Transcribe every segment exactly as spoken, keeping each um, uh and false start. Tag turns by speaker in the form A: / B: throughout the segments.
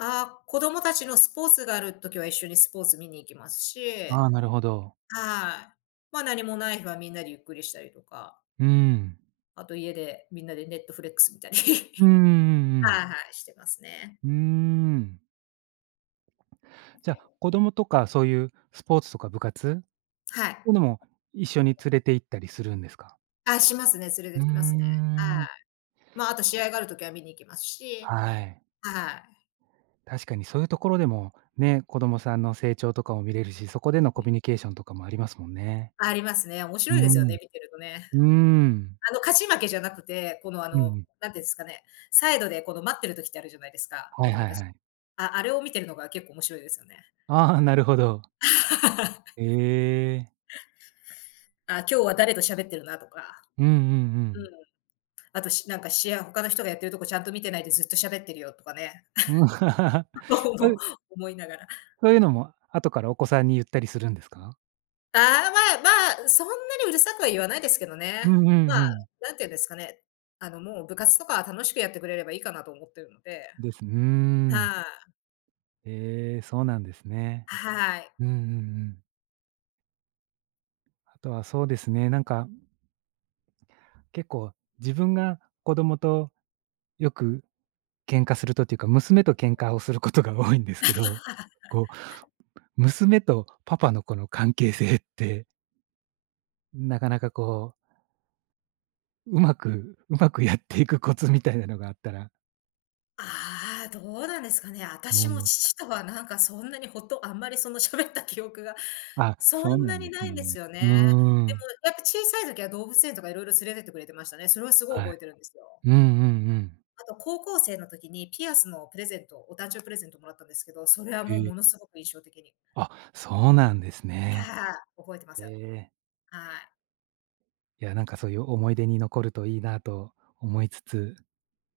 A: ああ、子供たちのスポーツがある時は、一緒にスポーツ見に行きますし
B: ああ、なるほど。
A: はい。まあ、何もない日はみんなでゆっくりしたりとか。
B: うーん。
A: あと家で、みんなで Netflex 観たり。
B: うん うんうんうん。
A: はいはい、してますね。
B: うーん。じゃ、子供とかそういうスポーツとか部活
A: はい。
B: とのも、一緒に連れて行ったりするんですか？
A: あ、しますね、連れ
B: うー
A: てきますね。は
B: ん。
A: い。まあ、あと試合がある時は見に行きますし。
B: はい。
A: はい。
B: 確かにそういう所でも、ね、子供さんの成長とかも見れるし、そこでのコ
A: はい。
B: ミュニケーションとかもありますもんね。
A: ありますね。面
B: う
A: 白いですよ
B: ん。
A: ね、見てるとね。
B: うーん。
A: あの、勝ち負けじゃなくて、この、あ
B: うんう
A: の、
B: ん。
A: なんていうんすかね、サイドでこの待ってる時ってあるじゃないですか、
B: は
A: 子
B: い
A: 供
B: はい
A: たち。
B: はい。
A: ああれを見てるのが結構面白いですよね。
B: ああ、なるほど。へえ。
A: あ、今日は誰としゃべってるなとか。
B: うんうんう
A: うん。
B: ん。
A: あと、しなんかシェア、他の人がやってるとこちゃんと見てないで、ずっとしゃべってるよとかね。とう
B: そ
A: も、
B: う
A: 思いながら。
B: そういうのも、後からお子さんに言ったりするんですか？
A: ああ、まあまあ、そんなにうるさくは言わないですけど
B: う
A: ね。
B: ん、ふん
A: まあ、
B: ふん。
A: なんて言うんですかね。あの、もう部活とかは楽しくやってくれればいいかなと思ってるので。
B: ですふーん。
A: はい。
B: ええ、そうなんですね。
A: はい。
B: うんうんうん。とはそうですね、なんか、ん結構自分が子どもとよく喧嘩するとっていうか、娘と喧嘩をすることが多いんですけど、こう、娘とパパのこの関係性ってなかなかこう上手く上手くやっていくコツみたいなのがあったら。
A: ああ、どうなんですかね。私
B: も
A: も
B: ん。
A: 父とはなんかそんなにほんと、あんまりそのしゃべった記憶が、
B: あ、
A: そ
B: そう
A: ん
B: な
A: な
B: ん
A: に
B: で
A: な
B: す
A: いんです
B: ね。
A: よ
B: う
A: ね。
B: ー
A: で
B: ん。
A: もやっぱ小さい時は動物園とかいろいろ連れてってくれてましたね。それはすごい
B: はい。
A: 覚えてるんですよ。
B: うんうんうん。
A: あと、高校生の時に、ピアスのプレゼント、お誕生プレゼントもらったんですけど、それは
B: へ
A: もうも
B: え。
A: のすごく印象的に。
B: あ、そうなんです
A: は
B: ね。
A: ははあ、覚えてます。
B: へ
A: は
B: え。
A: い。
B: いや、なんかそういう思い出に残るといいなと思いつつ。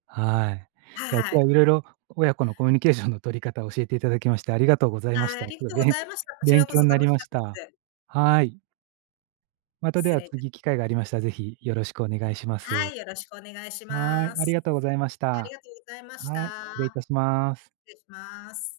B: はい。いや、
A: は
B: 今日は
A: い。
B: 色々親子のコミュニケーションの取り方を教えて頂きまして、ありがとうございました。
A: あ
B: す
A: り
B: ごい
A: とう
B: べ
A: ご
B: ん
A: ざいました。こち
B: 勉
A: らこ
B: 強
A: そ
B: ん
A: 楽
B: なり
A: し
B: ま
A: か
B: し
A: っ
B: た。
A: たです。
B: はい。また、で
A: 失
B: は
A: 礼いた
B: 次機会がありましたら、是非宜しくお願いしま
A: は
B: す。
A: い、よろしくお願いし
B: はい、
A: ま
B: あり
A: す。
B: がとうございまし
A: あり
B: た。
A: がとうございました。
B: はい、礼いたします。
A: 失礼します。